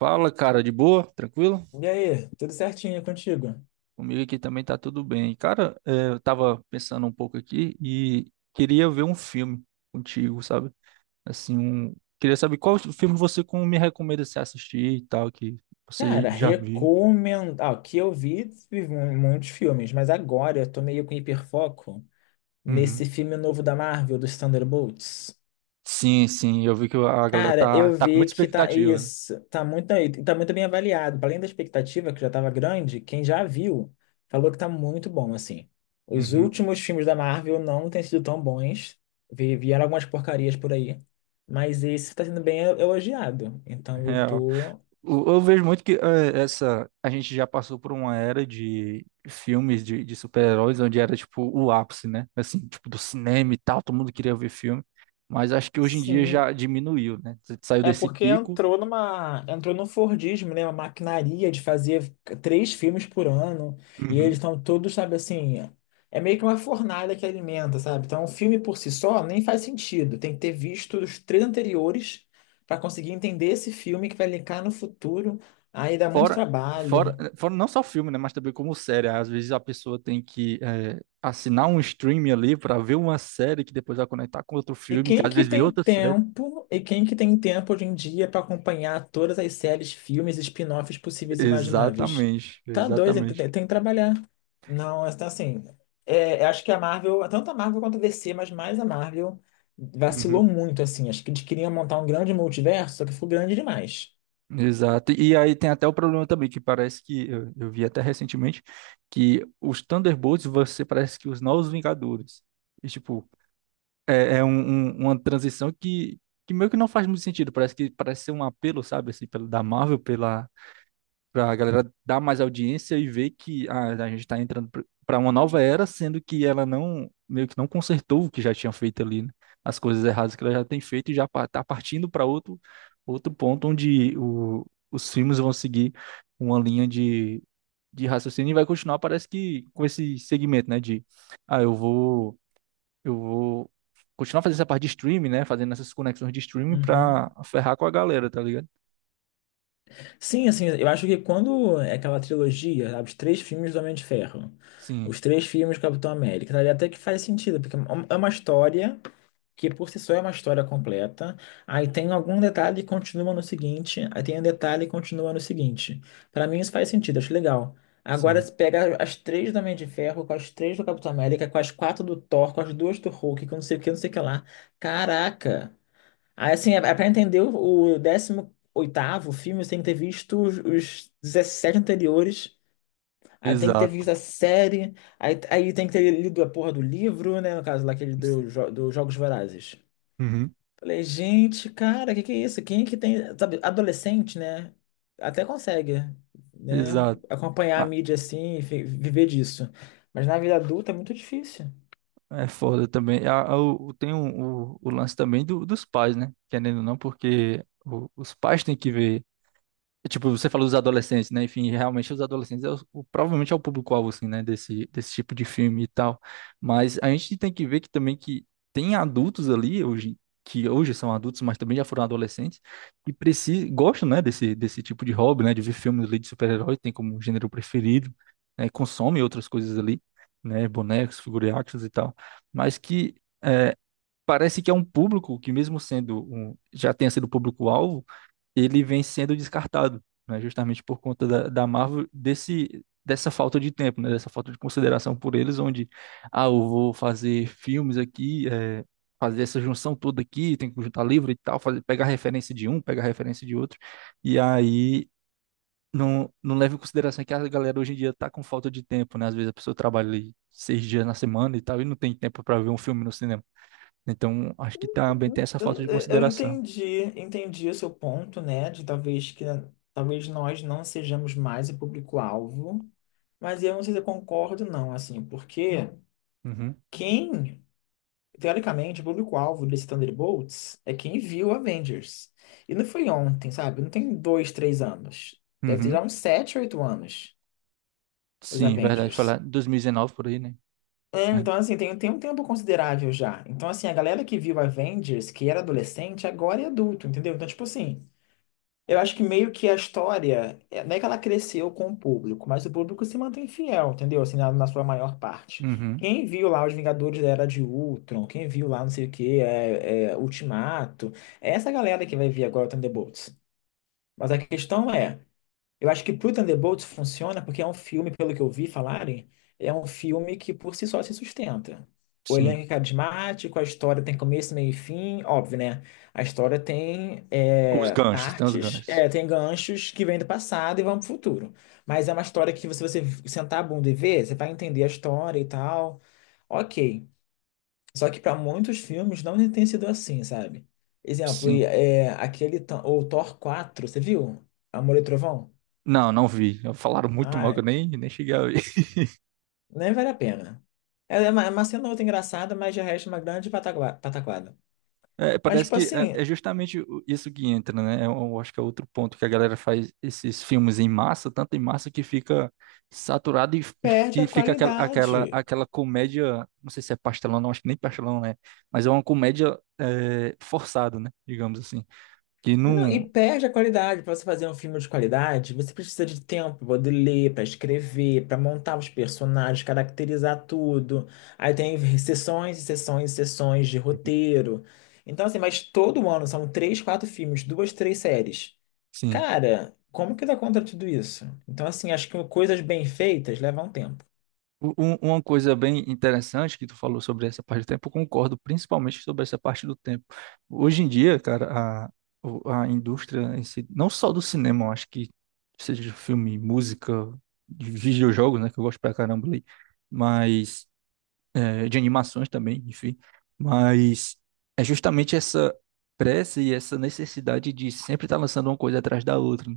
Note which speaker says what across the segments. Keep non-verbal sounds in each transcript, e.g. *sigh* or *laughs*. Speaker 1: Fala, cara, de boa? Tranquilo?
Speaker 2: E aí, tudo certinho contigo?
Speaker 1: Comigo aqui também tá tudo bem. Cara, eu tava pensando um pouco aqui e queria ver um filme contigo, sabe? Assim, queria saber qual filme você me recomenda se assistir e tal, que você
Speaker 2: Cara,
Speaker 1: já viu.
Speaker 2: recomendo. Ah, o que eu vi muitos filmes, mas agora eu tô meio com hiperfoco nesse
Speaker 1: Uhum.
Speaker 2: filme novo da Marvel, dos Thunderbolts.
Speaker 1: Sim, sim, eu vi que a galera
Speaker 2: Cara,
Speaker 1: tá,
Speaker 2: eu
Speaker 1: tá com
Speaker 2: vi
Speaker 1: muita
Speaker 2: que tá
Speaker 1: expectativa, né?
Speaker 2: isso, tá muito bem avaliado. Além da expectativa, que já estava grande, quem já viu falou que tá muito bom, assim. Os
Speaker 1: Uhum.
Speaker 2: últimos filmes da Marvel não têm sido tão bons. Vieram algumas porcarias por aí. Mas esse tá sendo bem elogiado. Então eu
Speaker 1: *laughs*
Speaker 2: tô.
Speaker 1: Eu vejo muito que essa a gente já passou por uma era de filmes de super-heróis onde era tipo o ápice, né? Assim, tipo do cinema e tal, todo mundo queria ver filme, mas acho que hoje em dia
Speaker 2: Sim,
Speaker 1: já diminuiu, né? Você saiu
Speaker 2: é
Speaker 1: desse
Speaker 2: porque
Speaker 1: pico.
Speaker 2: entrou no Fordismo, né? Uma maquinaria de fazer três filmes por ano. E eles
Speaker 1: Uhum.
Speaker 2: estão todos, sabe, assim. É meio que uma fornalha que alimenta, sabe? Então, um filme por si só nem faz sentido. Tem que ter visto os três anteriores para conseguir entender esse filme que vai linkar no futuro. Aí dá muito
Speaker 1: Fora, fora,
Speaker 2: trabalho.
Speaker 1: fora não só filme, né? Mas também como série. Às vezes a pessoa tem que assinar um streaming ali para ver uma série que depois vai conectar com outro
Speaker 2: E
Speaker 1: filme, que
Speaker 2: quem
Speaker 1: às
Speaker 2: que
Speaker 1: vezes vem
Speaker 2: tem
Speaker 1: outra série.
Speaker 2: tempo, e quem que tem tempo hoje em dia para acompanhar todas as séries, filmes, spin-offs possíveis e imagináveis?
Speaker 1: Exatamente,
Speaker 2: Tá doido, tem,
Speaker 1: exatamente.
Speaker 2: tem- tem que trabalhar. Não, é, tá assim, é, eu acho que a Marvel, tanto a Marvel quanto a DC, mas mais a Marvel, vacilou
Speaker 1: Uhum.
Speaker 2: muito, assim. Acho que eles queriam montar um grande multiverso, só que foi grande demais.
Speaker 1: Exato. E aí tem até o problema também, que parece que eu vi até recentemente que os Thunderbolts você parece que os Novos Vingadores. E, tipo, é uma transição que meio que não faz muito sentido. Parece que parece ser um apelo, sabe, assim, da Marvel pela para a galera dar mais audiência e ver que a gente está entrando para uma nova era, sendo que ela não, meio que não consertou o que já tinha feito ali, né? As coisas erradas que ela já tem feito e já está partindo para outro ponto onde os filmes vão seguir uma linha de raciocínio e vai continuar, parece que com esse segmento, né? Ah, eu vou, eu vou continuar fazendo essa parte de streaming, né? Fazendo essas conexões de streaming para
Speaker 2: Uhum.
Speaker 1: ferrar com a galera, tá ligado?
Speaker 2: Sim, assim, eu acho que quando é aquela trilogia, sabe, os três filmes do Homem de Ferro,
Speaker 1: Sim,
Speaker 2: os três filmes do Capitão América, sabe, até que faz sentido, porque é uma história que por si só é uma história completa. Aí tem algum detalhe e continua no seguinte, aí tem um detalhe e continua no seguinte. Pra mim isso faz sentido, acho legal. Agora
Speaker 1: sim.
Speaker 2: se pega as três do Homem de Ferro, com as três do Capitão América, com as quatro do Thor, com as duas do Hulk, com não sei o que, não sei o que lá. Caraca! Aí assim, é é pra entender o 18º filme, você tem que ter visto os 17 anteriores. Aí tem que ter
Speaker 1: Exato.
Speaker 2: visto a série, aí, aí tem que ter lido a porra do livro, né? No caso lá, aquele dos Jogos Vorazes.
Speaker 1: Uhum.
Speaker 2: Falei, gente, cara, o que que é isso? Quem é que tem, sabe, adolescente, né? Até consegue, né?
Speaker 1: Exato.
Speaker 2: Acompanhar a
Speaker 1: Ah,
Speaker 2: mídia assim, e viver disso. Mas na vida adulta é muito difícil.
Speaker 1: é foda também. O lance também dos pais, né? Querendo ou não, porque os pais têm que ver. Tipo, você falou dos adolescentes, né? Enfim, realmente os adolescentes provavelmente é o público-alvo, assim, né? Desse tipo de filme e tal. Mas a gente tem que ver que também que tem adultos ali hoje, que hoje são adultos, mas também já foram adolescentes, que precisam, gostam, né? Desse tipo de hobby, né? De ver filmes ali de super-herói, tem como gênero preferido, né? Consomem outras coisas ali, né? Bonecos, figurinhas e tal. Mas que é, parece que é um público que mesmo sendo um, já tenha sido público-alvo, ele vem sendo descartado, né? Justamente por conta da Marvel desse dessa falta de tempo, né? Dessa falta de consideração por eles, onde eu vou fazer filmes aqui, fazer essa junção toda aqui, tem que juntar livro e tal, fazer pegar referência de um, pegar referência de outro, e aí não, não leva em consideração que a galera hoje em dia tá com falta de tempo, né? Às vezes a pessoa trabalha ali 6 dias na semana e tal, e não tem tempo para ver um filme no cinema. Então, acho que também tem essa
Speaker 2: Eu,
Speaker 1: falta
Speaker 2: não-
Speaker 1: de
Speaker 2: eu
Speaker 1: consideração.
Speaker 2: entendi, entendi o seu ponto, né? De talvez nós não sejamos mais o público-alvo, mas eu não sei se eu concordo, não, assim, porque
Speaker 1: Uhum,
Speaker 2: quem teoricamente, o público-alvo desse Thunderbolts é quem viu Avengers. E não foi ontem, sabe? Não tem dois, três anos. Deve ter já
Speaker 1: uhum.
Speaker 2: uns sete, oito anos, os
Speaker 1: Sim, verdade. Foi lá
Speaker 2: Avengers.
Speaker 1: em 2019 por aí, né?
Speaker 2: É,
Speaker 1: É.
Speaker 2: então, assim, tem um tempo considerável já. Então, assim, a galera que viu Avengers, que era adolescente, agora é adulto, entendeu? Então, tipo assim, eu acho que meio que a história, é- não é que ela cresceu com o público, mas o público se mantém fiel, entendeu? Assim, na sua maior parte.
Speaker 1: Uhum,
Speaker 2: Quem viu lá Os Vingadores da Era de Ultron, quem viu lá não sei o que, Ultimato, é essa galera que vai vir agora o Thunderbolts. Mas a questão é, eu acho que pro Thunderbolts funciona porque é um filme, pelo que eu vi falarem, é um filme que por si só se sustenta. O
Speaker 1: sim.
Speaker 2: elenco é carismático, a história tem começo, meio e fim, óbvio, né? A história tem
Speaker 1: Os ganchos, tem os
Speaker 2: partes,
Speaker 1: ganchos.
Speaker 2: tem ganchos que vêm do passado e vão pro futuro. Mas é uma história que, se você sentar a bunda e ver, você vai entender a história e tal. Ok. Só que para muitos filmes não tem sido assim, sabe? Exemplo, e,
Speaker 1: Sim.
Speaker 2: é, aquele, o Thor 4, você viu? Amor e Trovão?
Speaker 1: Não, não vi. Falaram muito mal que
Speaker 2: Ah,
Speaker 1: eu nem cheguei a ver. *laughs*
Speaker 2: nem vale a pena. Ela é uma cena outra engraçada, mas de resto é uma grande pataquada.
Speaker 1: É,
Speaker 2: Mas,
Speaker 1: parece
Speaker 2: tipo
Speaker 1: que é
Speaker 2: assim,
Speaker 1: é justamente isso que entra, né? Eu acho que é outro ponto que a galera faz esses filmes em massa, tanto em massa que fica saturado e, e,
Speaker 2: perde
Speaker 1: e
Speaker 2: a
Speaker 1: fica aquela, aquela,
Speaker 2: qualidade.
Speaker 1: aquela comédia. Não sei se é pastelão, não, acho que nem pastelão, né? Mas é uma comédia forçada, né? Digamos assim. Que
Speaker 2: Não, e
Speaker 1: não.
Speaker 2: perde a qualidade. Para você fazer um filme de qualidade, você precisa de tempo para poder ler, para escrever, para montar os personagens, caracterizar tudo. Aí tem sessões e sessões e sessões de roteiro. Então, assim, mas todo ano são três, quatro filmes, duas, três séries.
Speaker 1: Sim,
Speaker 2: Cara, como que dá conta de tudo isso? Então, assim, acho que coisas bem feitas levam tempo.
Speaker 1: uma coisa bem interessante que tu falou sobre essa parte do tempo, eu concordo principalmente sobre essa parte do tempo. Hoje em dia, cara, a indústria em si, não só do cinema, eu acho que seja de filme, música, de videojogos, né, que eu gosto pra caramba ali, mas de animações também, enfim, mas é justamente essa pressa e essa necessidade de sempre estar lançando uma coisa atrás da outra, né?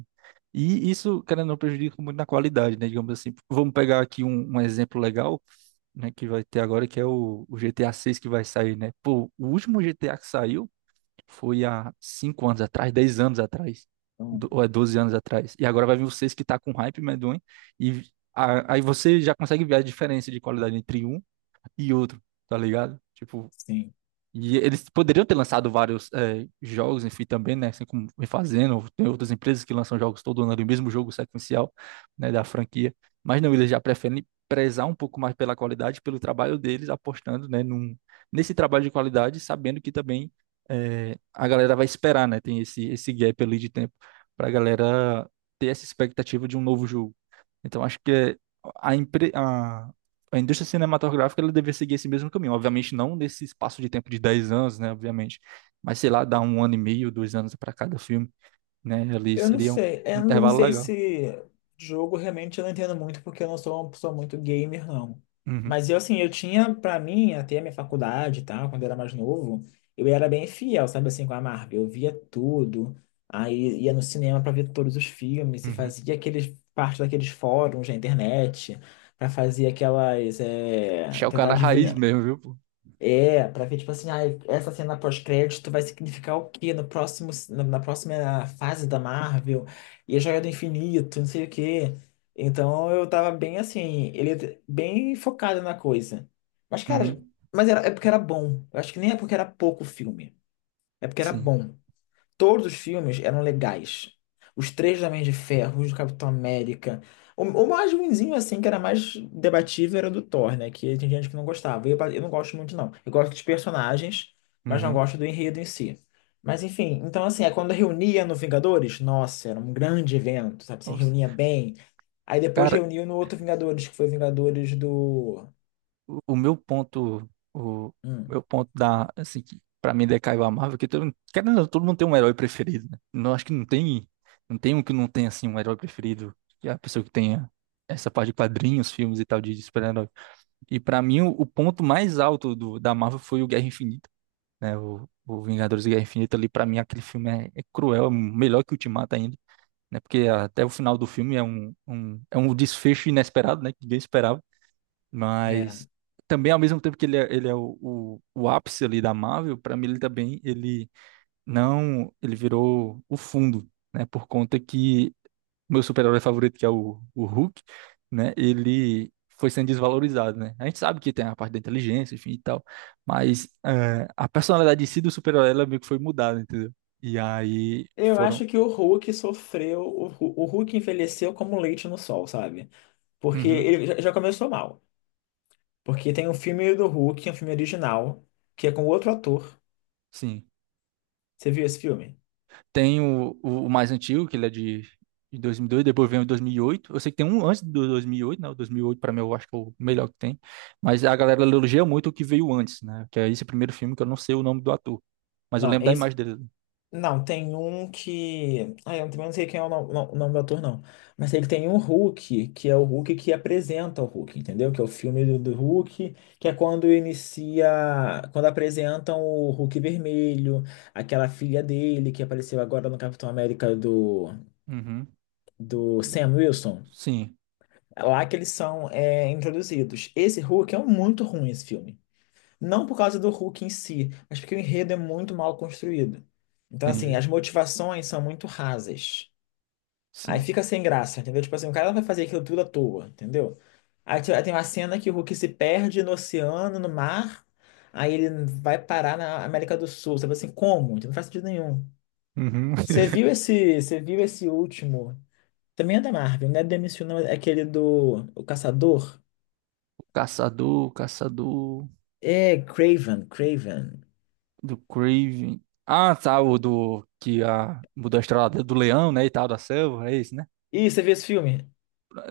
Speaker 1: E isso, querendo ou não, prejudica muito na qualidade, né? Digamos assim, vamos pegar aqui um exemplo legal, né, que vai ter agora, que é o GTA 6 que vai sair, né? Pô, o último GTA que saiu foi há 5 anos atrás, 10 anos atrás, ou é 12 anos atrás. E agora vai vir o 6 que tá com hype medonho, e aí você já consegue ver a diferença de qualidade entre um e outro, tá ligado? Tipo,
Speaker 2: Sim.
Speaker 1: e eles poderiam ter lançado vários jogos, enfim, também, né? Assim como vem fazendo. Tem outras empresas que lançam jogos todo ano o mesmo jogo sequencial, né, da franquia. Mas não, eles já preferem prezar um pouco mais pela qualidade, pelo trabalho deles, apostando, né, nesse trabalho de qualidade, sabendo que também a galera vai esperar, né? Tem esse gap ali de tempo para a galera ter essa expectativa de um novo jogo. Então acho que a, empre- a, a indústria cinematográfica ela deveria seguir esse mesmo caminho. Obviamente não nesse espaço de tempo de 10 anos, né? Obviamente. Mas sei lá, dar 1 ano e meio, 2 anos para cada filme, né? Ali seria um
Speaker 2: Eu não
Speaker 1: intervalo
Speaker 2: sei
Speaker 1: legal.
Speaker 2: se jogo realmente eu não entendo muito, porque eu não sou uma pessoa muito gamer, não.
Speaker 1: Uhum,
Speaker 2: Mas eu, assim, eu tinha, pra mim, até a minha faculdade e tal, quando eu era mais novo, eu era bem fiel, sabe, assim, com a Marvel. Eu via tudo, aí ia no cinema pra ver todos os filmes, e
Speaker 1: uhum.
Speaker 2: fazia aqueles, parte daqueles fóruns da internet, pra fazer aquelas, é,
Speaker 1: Achar o
Speaker 2: tentar
Speaker 1: cara raiz
Speaker 2: adivinhar.
Speaker 1: mesmo, viu, pô?
Speaker 2: É, pra ver, tipo assim, ah, essa cena pós-crédito vai significar o quê no próximo, na próxima fase da Marvel? E a Joia do Infinito, não sei o quê. Então eu tava bem assim, ele bem focado na coisa. Mas, cara,
Speaker 1: Uhum,
Speaker 2: mas era, é porque era bom. Eu acho que nem é porque era pouco filme. É porque era
Speaker 1: sim.
Speaker 2: bom. Todos os filmes eram legais. Os três do Homem de Ferro, os do Capitão América. O mais ruinzinho, assim, que era mais debatível, era o do Thor, né? Que tem gente que não gostava. Eu não gosto muito, não. Eu gosto dos personagens, mas não
Speaker 1: Uhum.
Speaker 2: gosto do enredo em si. Mas, enfim, então, assim, é quando reunia no Vingadores, nossa, era um grande evento, sabe? Se reunia
Speaker 1: Nossa.
Speaker 2: bem. Aí depois
Speaker 1: Cara,
Speaker 2: reuniu no outro Vingadores, que foi Vingadores do.
Speaker 1: o o meu ponto, o
Speaker 2: Hum,
Speaker 1: meu ponto da, assim, que pra mim decaiu a Marvel, que querendo, ou não, todo mundo tem um herói preferido, né? Não, acho que não tem, não tem um que não tem, assim, um herói preferido, que é a pessoa que tenha essa parte de quadrinhos, filmes e tal, de super-herói. E pra mim, o ponto mais alto da Marvel foi o Guerra Infinita, né? O Vingadores e Guerra Infinita ali, pra mim, aquele filme é cruel, é melhor que o Ultimato ainda. Né, porque até o final do filme é um desfecho inesperado, né? Que ninguém esperava
Speaker 2: é.
Speaker 1: mas também, ao mesmo tempo que ele é o ápice ali da Marvel, para mim ele também, ele não, ele virou o fundo, né? Por conta que meu super-herói favorito, que é o Hulk, né? Ele foi sendo desvalorizado, né? A gente sabe que tem a parte da inteligência, enfim e tal, mas a personalidade em si do super-herói, ela meio que foi mudada, entendeu? E aí
Speaker 2: Eu
Speaker 1: foram...
Speaker 2: acho que o Hulk sofreu. O Hulk envelheceu como leite no sol, sabe? Porque
Speaker 1: Uhum,
Speaker 2: ele já já começou mal. Porque tem um filme do Hulk, um filme original, que é com outro ator.
Speaker 1: sim.
Speaker 2: Você viu esse filme?
Speaker 1: Tem o mais antigo, que ele é de 2002, depois vem o 2008. Eu sei que tem um antes do 2008, né? O 2008, para mim, eu acho que é o melhor que tem. Mas a galera elogia muito o que veio antes, né? Que é esse primeiro filme que eu não sei o nome do ator. Mas eu
Speaker 2: Não,
Speaker 1: lembro
Speaker 2: é
Speaker 1: da
Speaker 2: esse.
Speaker 1: imagem dele.
Speaker 2: Não, tem um que. Ah, eu também não sei quem é o nome do ator, não. Mas sei que tem um Hulk, que é o Hulk que apresenta o Hulk, entendeu? Que é o filme do Hulk, que é quando inicia. Quando apresentam o Hulk vermelho, aquela filha dele que apareceu agora no Capitão América do,
Speaker 1: Uhum.
Speaker 2: do Sam Wilson.
Speaker 1: Sim,
Speaker 2: É lá que eles são é, introduzidos. Esse Hulk é muito ruim, esse filme. Não por causa do Hulk em si, mas porque o enredo é muito mal construído. Então, assim,
Speaker 1: entendi.
Speaker 2: as motivações são muito rasas. Aí
Speaker 1: Sim.
Speaker 2: fica sem graça, entendeu? Tipo assim, o cara vai fazer aquilo tudo à toa, entendeu? Aí tem uma cena que o Hulk se perde no oceano, no mar, aí ele vai parar na América do Sul. Você fala assim, como? Não faz sentido nenhum.
Speaker 1: Uhum. *laughs*
Speaker 2: Você viu esse último? Também é da Marvel, não é do MCU, não, é aquele do o Caçador?
Speaker 1: Caçador
Speaker 2: É, Craven, Craven.
Speaker 1: do Craven. Ah, tá, o do que a mudou a estrela do leão, né, e tal, da selva, é esse, né?
Speaker 2: Ih, você viu esse filme?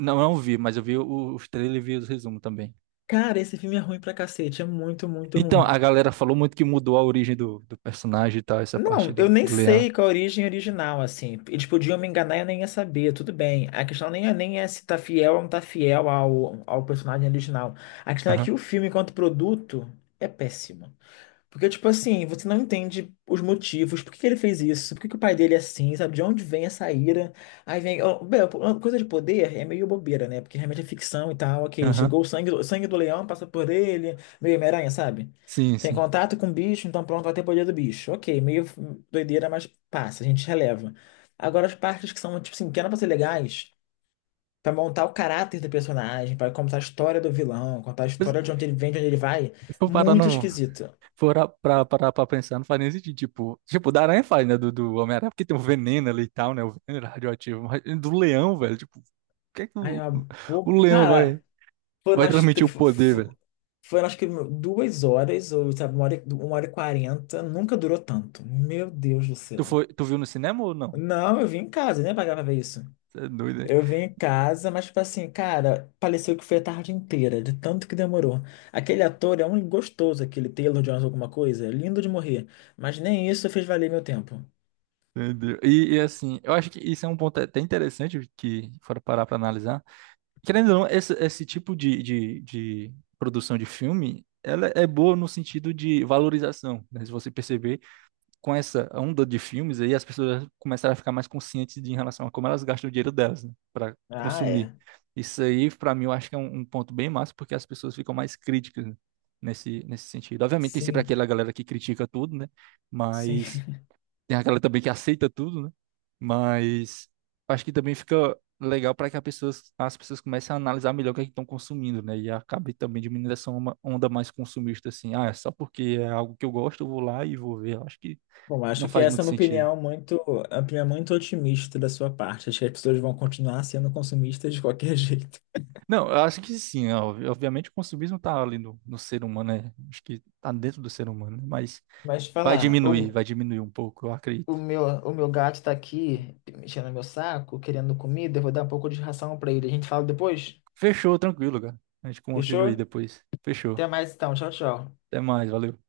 Speaker 1: Não, eu não vi, mas eu vi os trailers e vi os resumos também.
Speaker 2: Cara, esse filme é ruim pra cacete, é muito, muito
Speaker 1: Então,
Speaker 2: ruim.
Speaker 1: a galera falou muito que mudou a origem do personagem e tal, essa parte
Speaker 2: Não, eu
Speaker 1: do,
Speaker 2: nem
Speaker 1: do Leão.
Speaker 2: sei qual a origem original, assim. Eles podiam me enganar e eu nem ia saber, tudo bem. A questão nem é se tá fiel ou não tá fiel ao personagem original. A questão é que
Speaker 1: Aham,
Speaker 2: o filme, enquanto produto, é péssimo. Porque, tipo assim, você não entende os motivos, por que que ele fez isso, por que que o pai dele é assim, sabe? De onde vem essa ira? Aí vem. Ó, bem, uma coisa de poder é meio bobeira, né? Porque realmente é ficção e tal, ok.
Speaker 1: aham.
Speaker 2: Chegou o sangue, sangue do leão, passa por ele, meio Homem-Aranha, sabe?
Speaker 1: Sim,
Speaker 2: Tem
Speaker 1: sim.
Speaker 2: contato com o bicho, então pronto, vai ter poder do bicho. Ok, meio doideira, mas passa, a gente releva. Agora, as partes que são, tipo assim, que eram pra ser legais, pra montar o caráter do personagem, pra contar a história do vilão, contar a
Speaker 1: Mas
Speaker 2: história de onde ele vem, de onde ele vai,
Speaker 1: Se for parar
Speaker 2: muito
Speaker 1: no,
Speaker 2: esquisito.
Speaker 1: for a- pra, parar pra pensar, não faz nem sentido. Tipo, da aranha faz, né? Do Homem-Aranha, porque tem o veneno ali e tal, né? O veneno era radioativo. Mas do leão, velho, tipo, o que é que
Speaker 2: Ai,
Speaker 1: o,
Speaker 2: a
Speaker 1: o leão vai,
Speaker 2: Cara, foram
Speaker 1: vai
Speaker 2: as...
Speaker 1: transmitir
Speaker 2: tr-
Speaker 1: o
Speaker 2: fo-
Speaker 1: poder, velho?
Speaker 2: fo- Foram acho que duas horas, ou sabe, uma hora e quarenta. Nunca durou tanto. Meu Deus do
Speaker 1: Tu
Speaker 2: céu.
Speaker 1: foi, tu viu no cinema ou não?
Speaker 2: Não, eu vim em casa, né? Pagar pra ver isso.
Speaker 1: Você é doido, hein?
Speaker 2: Eu vim em casa, mas, tipo assim, cara, pareceu que foi a tarde inteira, de tanto que demorou. Aquele ator é um gostoso, aquele Taylor Jones, alguma coisa, é lindo de morrer. Mas nem isso fez valer meu tempo.
Speaker 1: Entendeu? E assim, eu acho que isso é um ponto até interessante que, for parar pra analisar. Querendo ou não, esse tipo de produção de filme, ela é boa no sentido de valorização, né? Se você perceber, com essa onda de filmes aí, as pessoas começaram a ficar mais conscientes em relação a como elas gastam o dinheiro delas, né? Para
Speaker 2: Ah,
Speaker 1: consumir.
Speaker 2: é.
Speaker 1: Isso aí, para mim, eu acho que é um ponto bem massa, porque as pessoas ficam mais críticas, né? Nesse sentido. Obviamente, tem sempre
Speaker 2: Sim,
Speaker 1: aquela galera que critica tudo, né?
Speaker 2: sim.
Speaker 1: Mas tem aquela também que aceita tudo, né? Mas acho que também fica legal para que as pessoas comecem a analisar melhor o que é que estão consumindo, né? E acabe também diminuindo essa onda mais consumista, assim. Ah, é só porque é algo que eu gosto, eu vou lá e vou ver. Eu acho que
Speaker 2: Bom,
Speaker 1: não
Speaker 2: acho que
Speaker 1: faz
Speaker 2: essa é
Speaker 1: muito
Speaker 2: uma
Speaker 1: sentido.
Speaker 2: opinião muito, uma opinião muito otimista da sua parte. Acho que as pessoas vão continuar sendo consumistas de qualquer *laughs* jeito.
Speaker 1: Não, eu acho que sim, ó, obviamente o consumismo tá ali no ser humano, né? Acho que tá dentro do ser humano, né? Mas
Speaker 2: Mas falar,
Speaker 1: vai diminuir um pouco, eu acredito.
Speaker 2: o meu gato tá aqui mexendo no meu saco, querendo comida, eu vou dar um pouco de ração pra ele. A gente fala depois?
Speaker 1: Fechou, tranquilo, cara. A gente continua aí
Speaker 2: Fechou?
Speaker 1: depois. Fechou.
Speaker 2: Até mais então, tchau, tchau.
Speaker 1: Até mais, valeu.